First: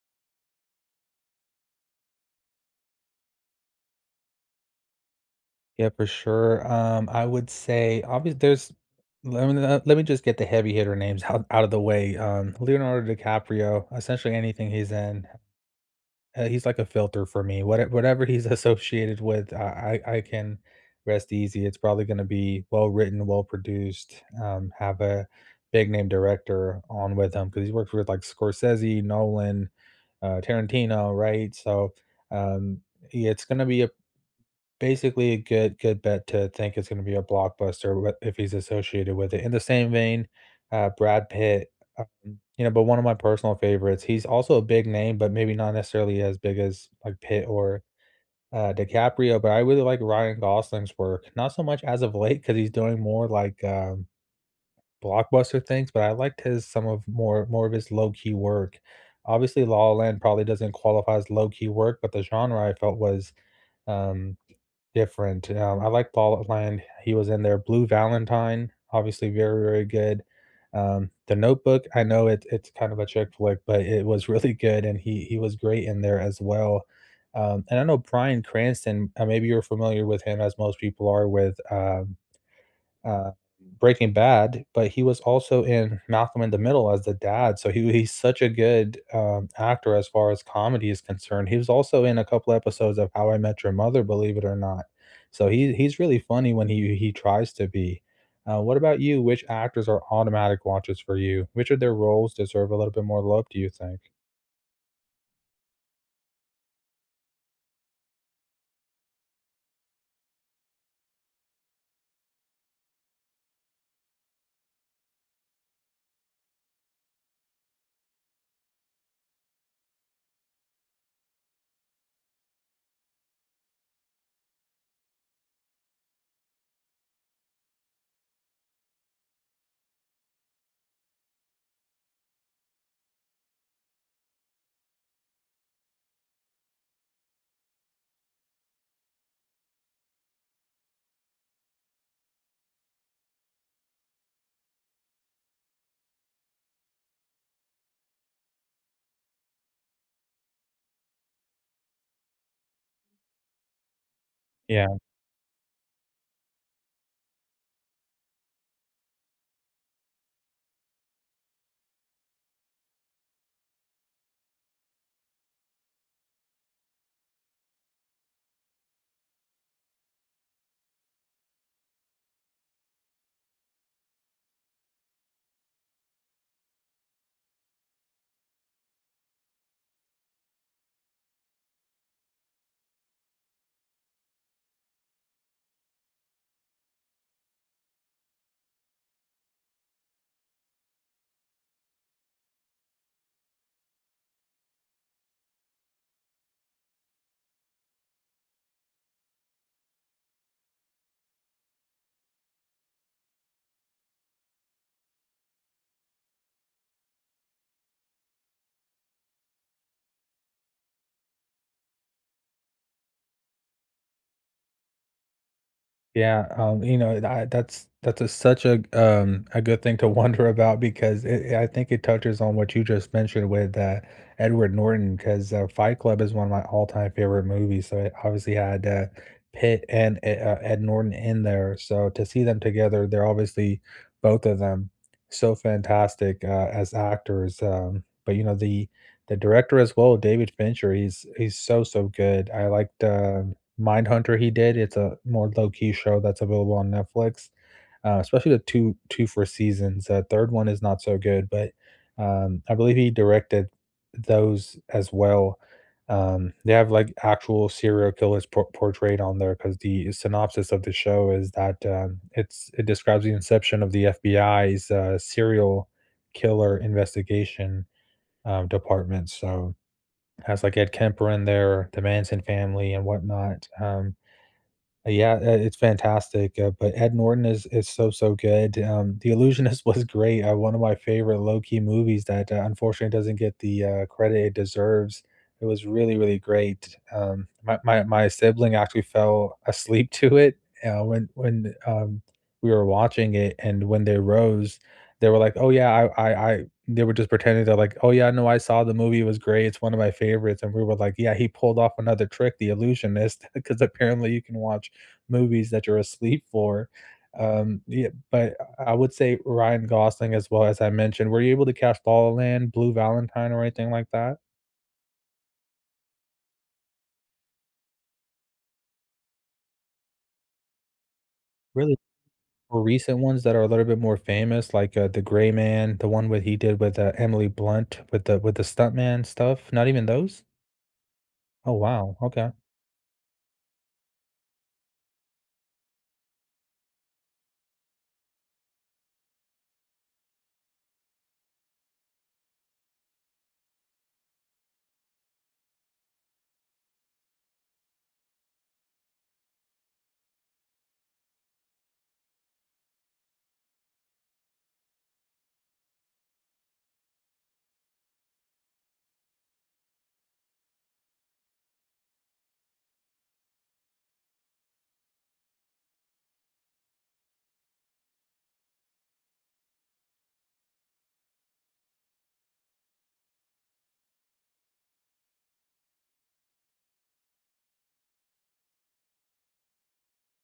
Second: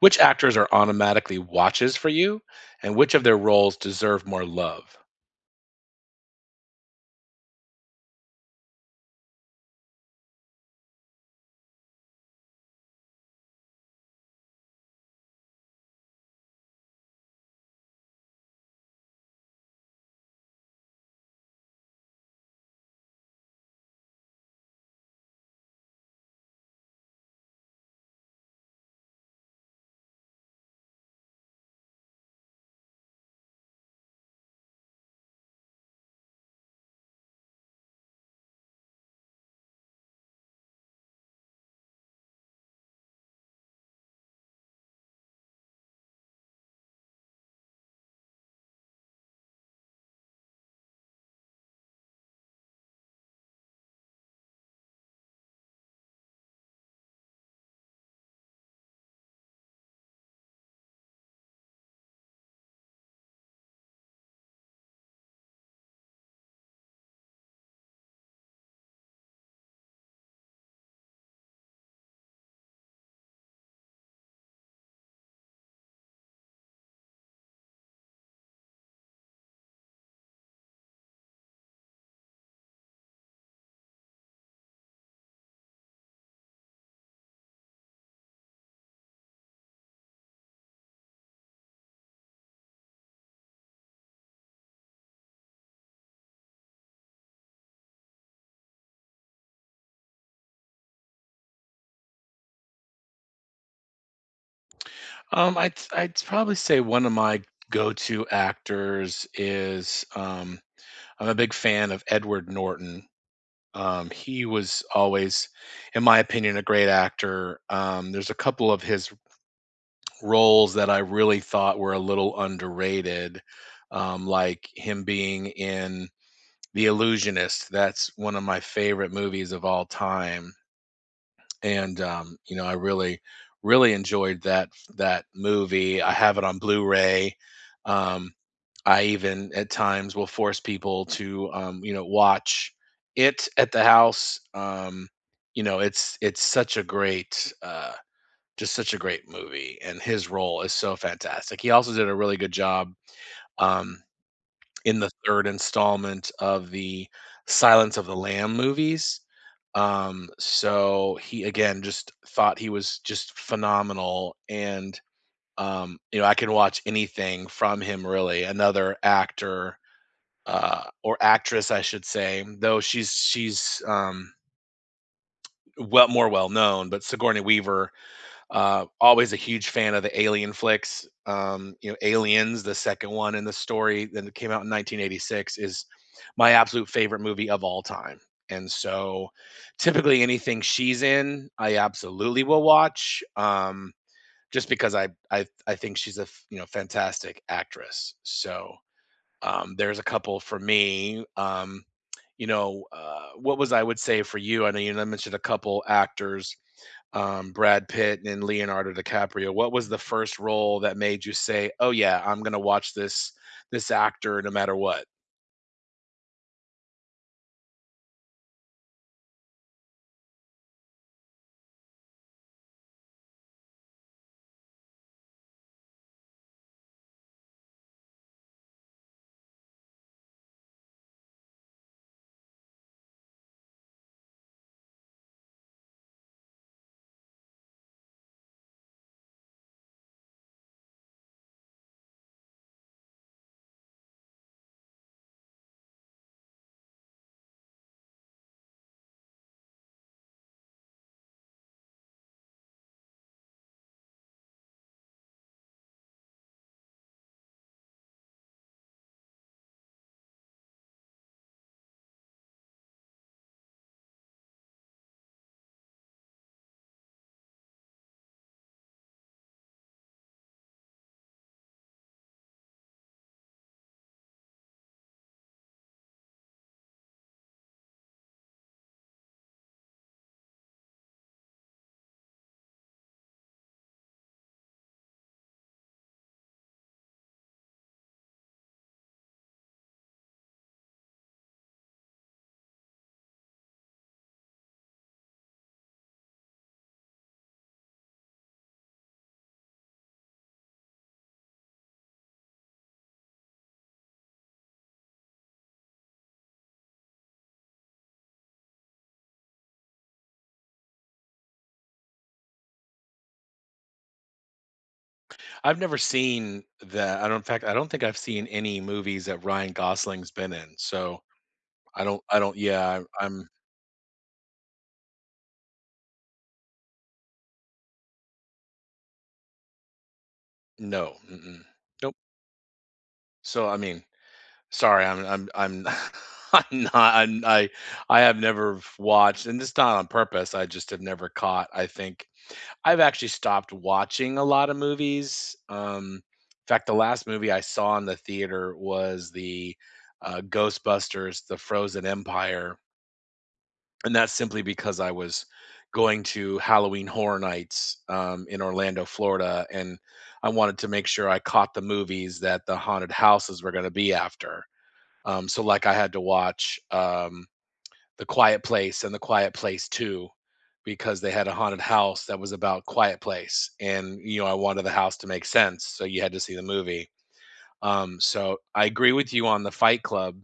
Which actors are automatically watches for you, and which of their roles deserve more love? Yeah, for sure. I would say obviously there's let me just get the heavy hitter names out of the way. Leonardo DiCaprio, essentially anything he's in, he's like a filter for me. Whatever he's associated with, I can rest easy. It's probably going to be well written, well produced. Have a big name director on with him because he's worked with like Scorsese, Nolan, Tarantino, right? So um, yeah, it's going to be a Basically, a good bet to think it's gonna be a blockbuster with if he's associated with it. In the same vein, Brad Pitt, um, you know, but one of my personal favorites, he's also a big name, but maybe not necessarily as big as, like, Pitt or, DiCaprio, but I really like Ryan Gosling's work. Not so much as of late because he's doing more, like, blockbuster things, but I liked his some of more more of his low-key work. Obviously, La La Land probably doesn't qualify as low-key work, but the genre I felt was, um different. I like Paul Land, he was in there. Blue Valentine, obviously very, very good. The Notebook, I know it's kind of a chick flick, but it was really good, and he was great in there as well. And I know Bryan Cranston. Maybe you're familiar with him as most people are with, uh, Breaking Bad, but he was also in Malcolm in the Middle as the dad. So he's such a good actor as far as comedy is concerned. He was also in a couple episodes of How I Met Your Mother, believe it or not. So he's really funny when he tries to be. What about you? Which actors are automatic watches for you? Which of their roles deserve a little bit more love? Do you think? I'd probably say one of my go-to actors is, I'm a big fan of Edward Norton. He was always, in my opinion, a great actor. There's a couple of his roles that I really thought were a little underrated, like him being in The Illusionist. That's one of my favorite movies of all time, and I really, really enjoyed that movie. I have it on Blu-ray. Um, I even at times will force people to watch it at the house. It's just such a great movie, and his role is so fantastic. He also did a really good job. Um, Yeah. in the 3rd installment of the Silence of the Lamb movies. So he again just thought he was just phenomenal. And, I can watch anything from him, really. Another actor, or actress I should say, though she's well, more well known, but Sigourney Weaver, always a huge fan of the alien flicks. Aliens, the second one in the story that came out in 1986, is my absolute favorite movie of all time. And so, typically, anything she's in, I absolutely will watch, just because I think she's a fantastic actress. So there's a couple for me. You know, what was I would say for you? I know you mentioned a couple actors, Brad Pitt and Leonardo DiCaprio. What was the first role that made you say, "Oh yeah, I'm gonna watch this actor no matter what"? Yeah, you know, I, that's a, such a good thing to wonder about because I think it touches on what you just mentioned with Edward Norton because Fight Club is one of my all-time favorite movies. So it obviously had Pitt and Ed Norton in there. So to see them together, they're obviously both of them so fantastic as actors. But you know the director as well, David Fincher. He's so so good. I liked Mindhunter he did. It's a more low-key show that's available on Netflix, especially the two two for seasons. The third one is not so good, but, I believe he directed those as well. They have, like, actual serial killers portrayed on there because the synopsis of the show is that, it describes the inception of the FBI's, serial killer investigation, department, so, has, like, Ed Kemper in there, the Manson family and whatnot. Yeah, it's fantastic. But Ed Norton is so, so good. Um, The Illusionist was great, one of my favorite low-key movies that, unfortunately doesn't get the, credit it deserves. It was really, really great. Um, my sibling actually fell asleep to it, when we were watching it, and when they rose, they were like, "Oh, yeah, I" they were just pretending, they're like, "Oh, yeah, no, I saw the movie, it was great, it's one of my favorites," and we were like, "Yeah, he pulled off another trick, The Illusionist," because apparently you can watch movies that you're asleep for. Yeah, but I would say Ryan Gosling as well, as I mentioned. Were you able to catch La La Land, Blue Valentine, or anything like that? I've never seen that. I don't. In fact, I don't think I've seen any movies that Ryan Gosling's been in. So Really, I don't. For Yeah, recent ones I'm that are a little bit more famous, like, The Gray Man, the one with he did with, Emily Blunt with the stuntman stuff, not even those? no. Mm-mm, Oh, nope. wow, okay. So I mean, sorry. I'm. I'm. I'm. I'm not. I'm, I. I have never watched, and it's not on purpose. I just have never caught. I think I've actually stopped watching a lot of movies. In fact, the last movie I saw in the theater was the Ghostbusters: The Frozen Empire, and that's simply because I was going to Halloween Horror Nights in Orlando, Florida, and I wanted to make sure I caught the movies that the haunted houses were going to be after. So, like, I had to watch. The Quiet Place and The Quiet Place 2, because they had a haunted house that was about Quiet Place, and, you know, I wanted the house to make sense, so you had to see the movie. So I agree with you on The Fight Club.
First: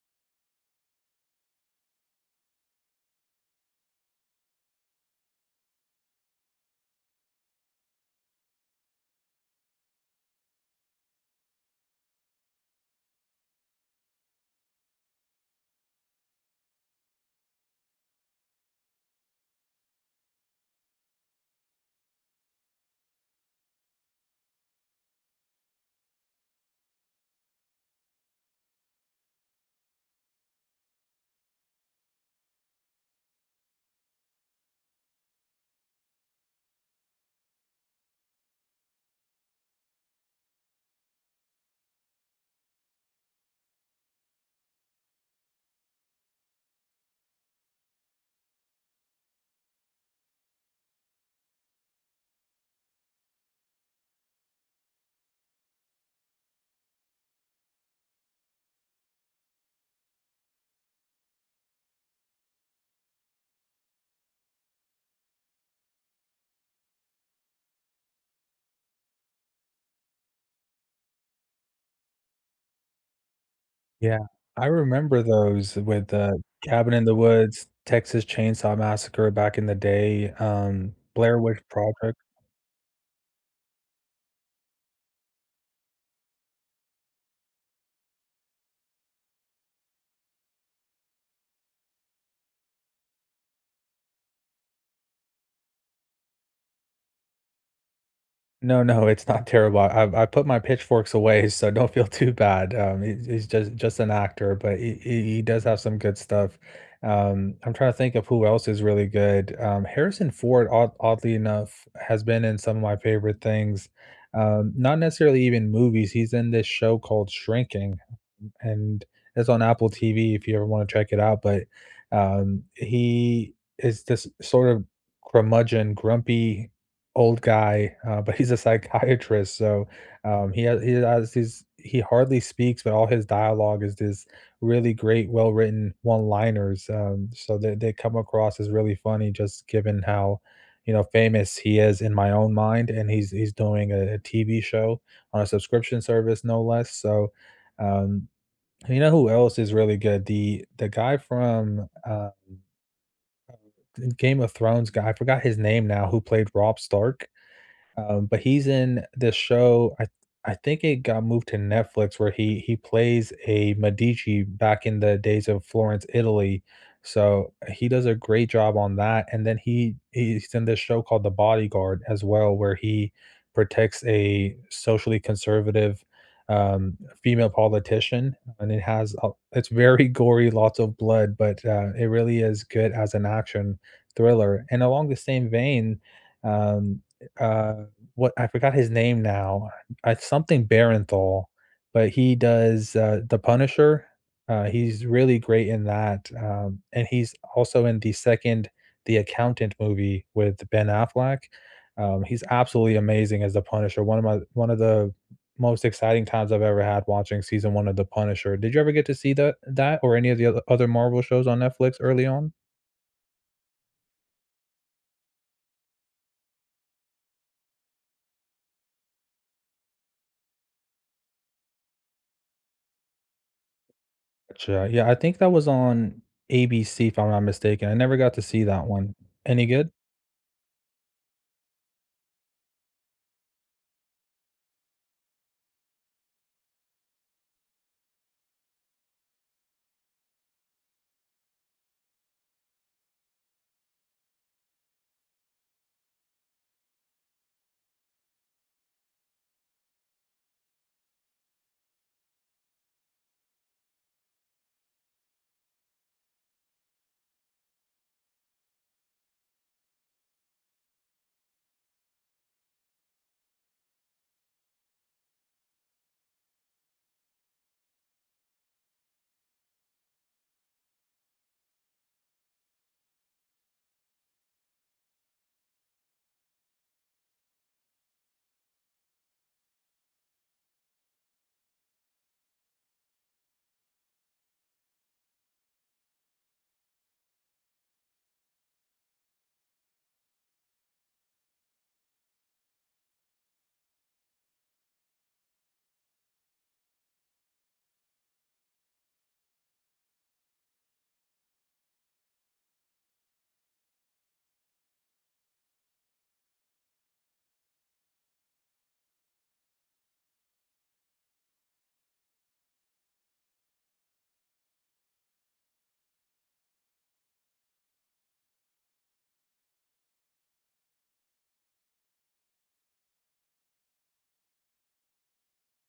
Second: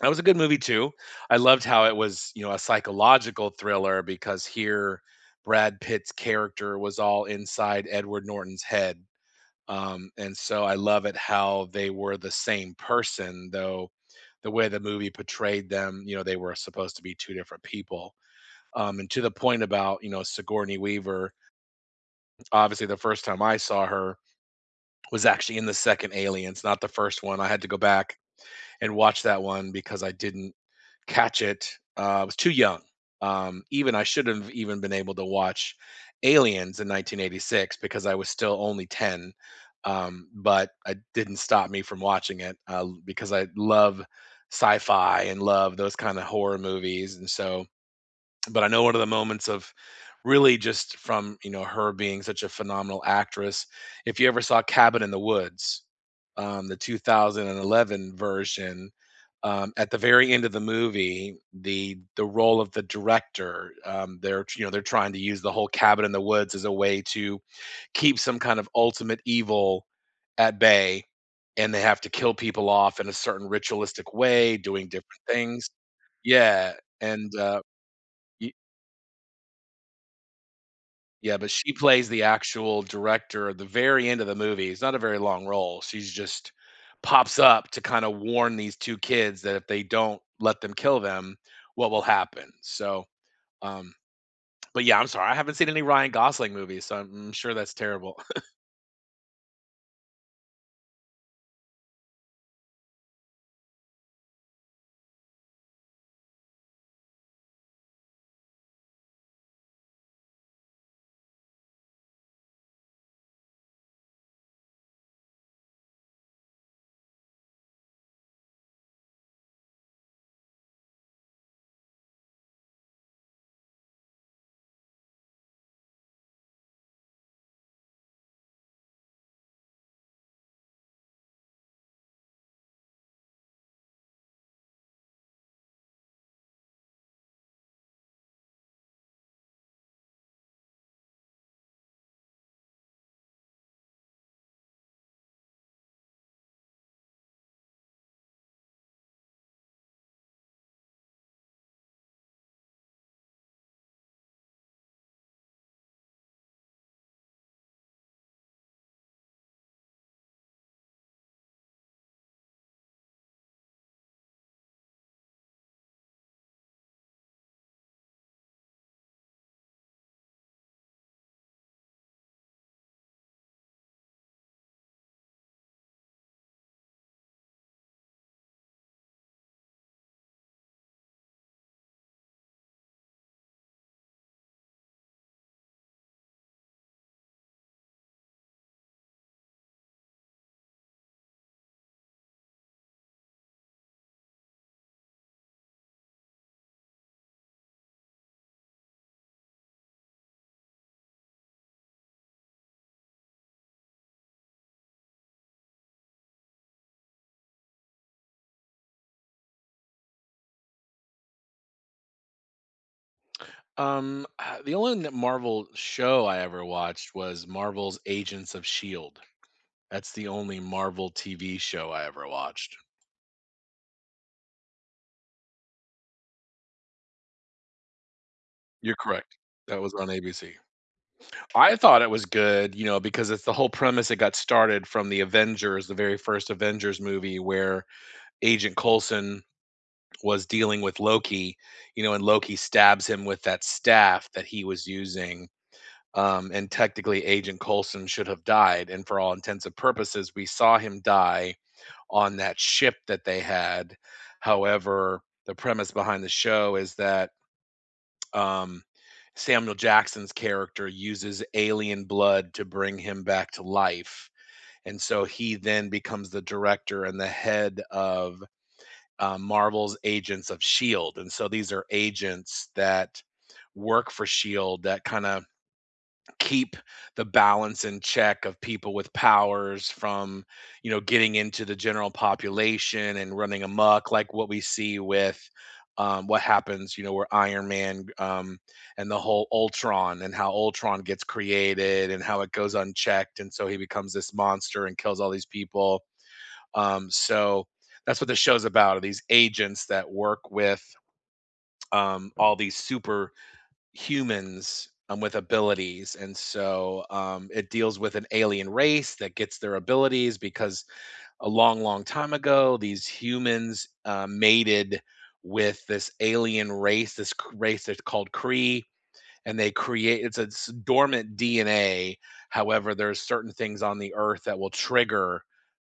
That was a good movie too. I loved how it was, a psychological thriller because here Brad Pitt's character was all inside Edward Norton's head, and so I love it how they were the same person, though the way the movie portrayed them, they were supposed to be 2 different people. And to the point about, Sigourney Weaver, obviously the first time I saw her was actually in the second Aliens, not the first one. I had to go back and watch that one because I didn't catch it. I was too young. Even I should have even been able to watch Aliens in 1986 because I was still only 10. But it didn't stop me from watching it because I love sci-fi and love those kind of horror movies. And so, but I know one of the moments of really just from her being such a phenomenal actress. If you ever saw Cabin in the Woods, the 2011 version, at the very end of the movie, the role of the director, they're, you know, they're trying to use the whole Cabin in the Woods as a way to keep some kind of ultimate evil at bay, and they have to kill people off in a certain ritualistic Yeah, way, I doing different remember things. those with, Yeah. Cabin in the and Woods, Texas Chainsaw Massacre back in the day, Yeah, Blair but Witch she plays Project. the actual director at the very end of the movie. It's not a very long role. She's just pops up to kinda warn these 2 kids that if they don't let them kill them, what will happen. So, um, but yeah, I'm sorry. I haven't seen any Ryan Gosling movies, so I'm sure that's terrible. No, no, it's not terrible. I put my pitchforks away, so don't feel too bad. He's just an actor, but he does have some good stuff. I'm trying to think of who else is really good. Harrison Ford, oddly enough, has been in some of my favorite things. Not necessarily even movies. He's in this show called Shrinking, and it's on Apple TV if you ever wanna check it out, but, he is this sort of curmudgeon, grumpy old guy, but he's a psychiatrist. So, he has these, he hardly speaks, but all his dialogue is this really great, well-written one-liners. Um, so they come across as really funny just given how, you know, famous he is in my own mind, and he's doing a TV show on a subscription service, no less. Um you know who else is really good? The guy from, Game of Thrones guy, I forgot his name now, who played Rob Stark. But he's in this show, I think it got moved to Netflix, where he plays a Medici back in the days of Florence, Italy. So he does a great job on that. And then he's in this show called The Bodyguard as well, where he protects a socially conservative um, female politician, and it's very gory, lots of blood, but it really is good as an action thriller. And along the same vein, um, uh, what I forgot his name now. It's something Barenthal, but he does, The Punisher. He's really great in that. Um, and he's also in the second The Accountant movie with Ben Affleck. He's absolutely amazing as The Punisher. One of the most exciting times I've ever had watching season 1 of The Punisher. Did you ever get to see that or any of the other Marvel shows on Netflix early on? The only n Marvel show I ever watched was Marvel's Agents of S.H.I.E.L.D. That's the only Marvel TV show I ever watched. Gotcha. Yeah, I think that was on ABC, if I'm not mistaken. I never got to see that You're one. correct. Any That good? was on ABC. I thought it was good, because it's the whole premise it got started from the Avengers, the very first Avengers movie where Agent Coulson was dealing with Loki, and Loki stabs him with that staff that he was using. And technically, Agent Coulson should have died. And for all intents and purposes, we saw him die on that ship that they had. However, the premise behind the show is that, um, Samuel Jackson's character uses alien blood to bring him back to life. And so he then becomes the director and the head of Marvel's Agents of S.H.I.E.L.D. And so these are agents that work for S.H.I.E.L.D. that kind of keep the balance in check of people with powers from, getting into the general population and running amok, like what we see with, what happens, where Iron Man, and the whole Ultron and how Ultron gets created and how it goes unchecked. And so he becomes this monster and kills all these people. So that's what the show's about, are these agents that work with all these super humans, with abilities. And so it deals with an alien race that gets their abilities because a long long time ago these humans mated with this alien race, race that's called Kree, and they create, it's a dormant DNA. However, there's certain things on the earth that will trigger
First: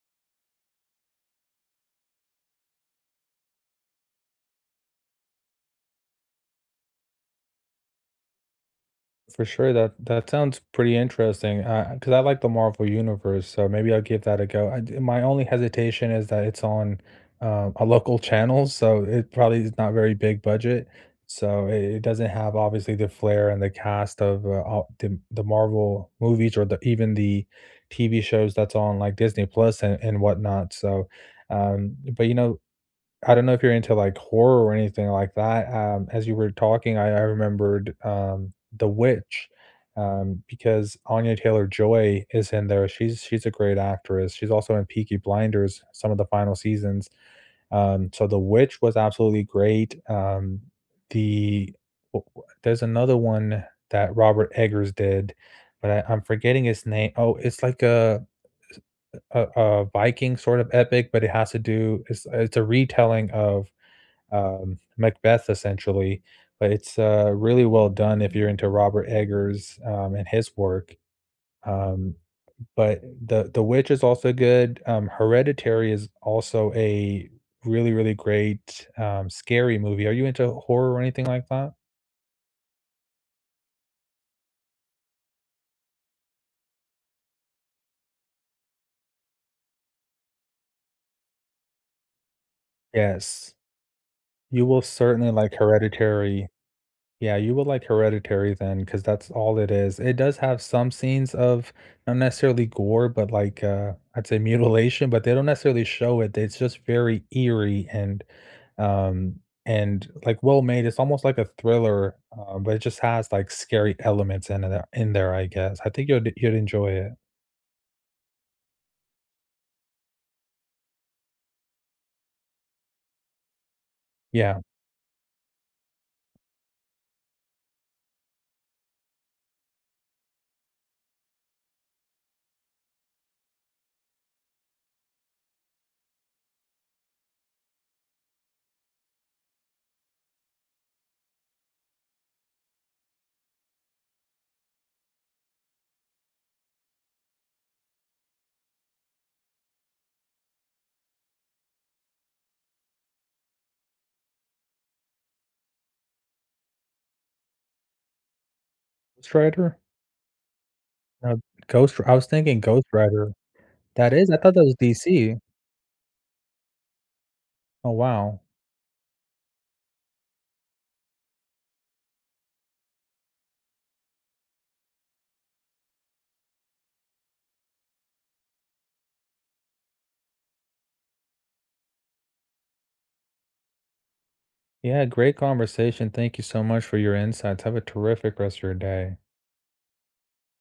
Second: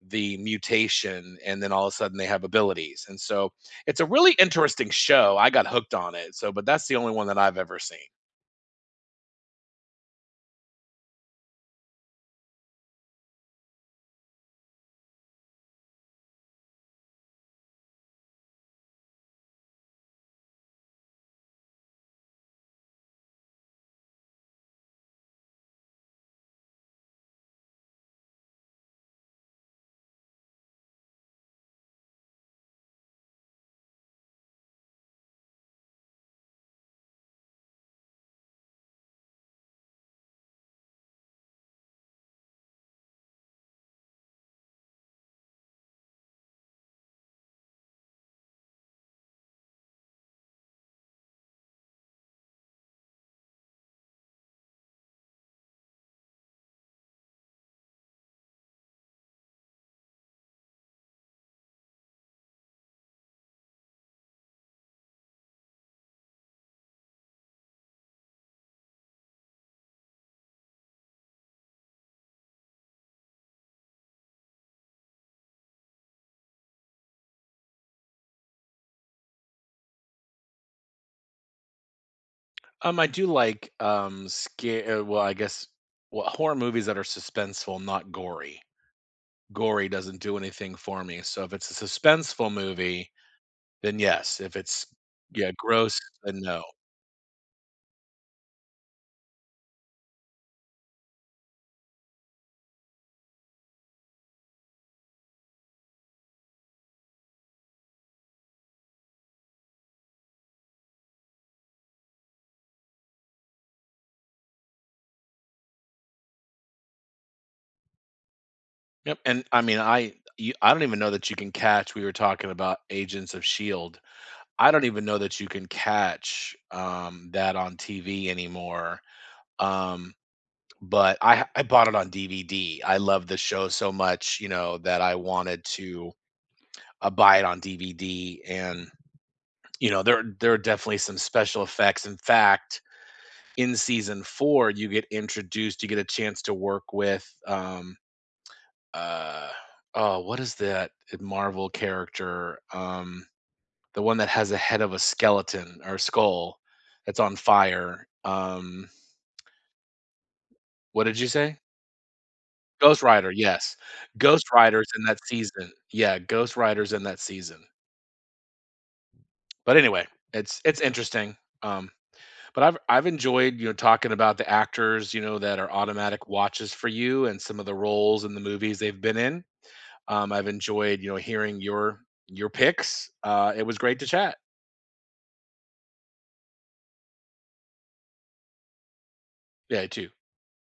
the mutation, and then all of a sudden they have abilities, and so it's a really interesting show. I got hooked on it. So, but that's the only one that I've ever seen. For sure. That sounds pretty interesting. Cause I like the Marvel Universe, so maybe I'll give that a go. I d My only hesitation is that it's on, a local channel, so it probably is not very big budget. So it doesn't have obviously the flair and the cast of, all the Marvel movies or the even the TV shows that's on like Disney Plus and whatnot. So, but you know, I don't know if you're into, like, horror or anything like that. Um, as you were talking, I remembered, The Witch, because Anya Taylor-Joy is in there. She's a great actress. She's also in Peaky Blinders, some of the final seasons. Um, so The Witch was absolutely great. Um, the w w there's another one that Robert Eggers did, but I'm forgetting his name. Oh, it's like a a Viking sort of epic, but it has to do it's a retelling of Macbeth essentially, but it's, really well done if you're into Robert Eggers, and his work. Um, but the Witch is also good. Hereditary is also a really, really great, scary movie. Are you into horror or anything like that? I do like, scare well, I guess, well, horror movies that are suspenseful, not gory. Gory doesn't do anything for me, so if it's a suspenseful movie, Yes. then yes. If You will it's, certainly yeah, like gross, then Hereditary. no. Yeah, you will like Hereditary then, because that's all it is. It does have some scenes of not necessarily gore, but like, I'd say mutilation, but they don't necessarily show it. It's just very eerie um, and like well made. It's almost like a thriller. Um, but it just has like scary elements in there, I guess. I think you'd enjoy it. Yep, and I mean, I don't even know that you can catch, we were talking about Agents of S.H.I.E.L.D. Yeah. I don't even know that you can catch, that on TV anymore, um, but I bought it on DVD. I love the show so much, that I wanted to buy it on DVD, and there are definitely some special effects. In fact, in season four, you get introduced, you get a chance to work with, uh oh, what is that Marvel character, the one that has a head of a skeleton or skull that's on fire. Ghost Rider? What did you No, say? Ghost I was thinking Ghost Ghost Rider, Rider. yes. That is? I Ghost thought that was Rider's in that DC. season. Yeah, Ghost Rider's in that season Oh, wow. but anyway, it's interesting. um But I've enjoyed, talking about the actors, that are automatic watches for you and some of the roles in the movies they've been in. I've enjoyed, hearing your picks. It was great to chat. Yeah, great conversation. Thank you so much for your insights. Have a terrific rest of your day. Yeah, you too.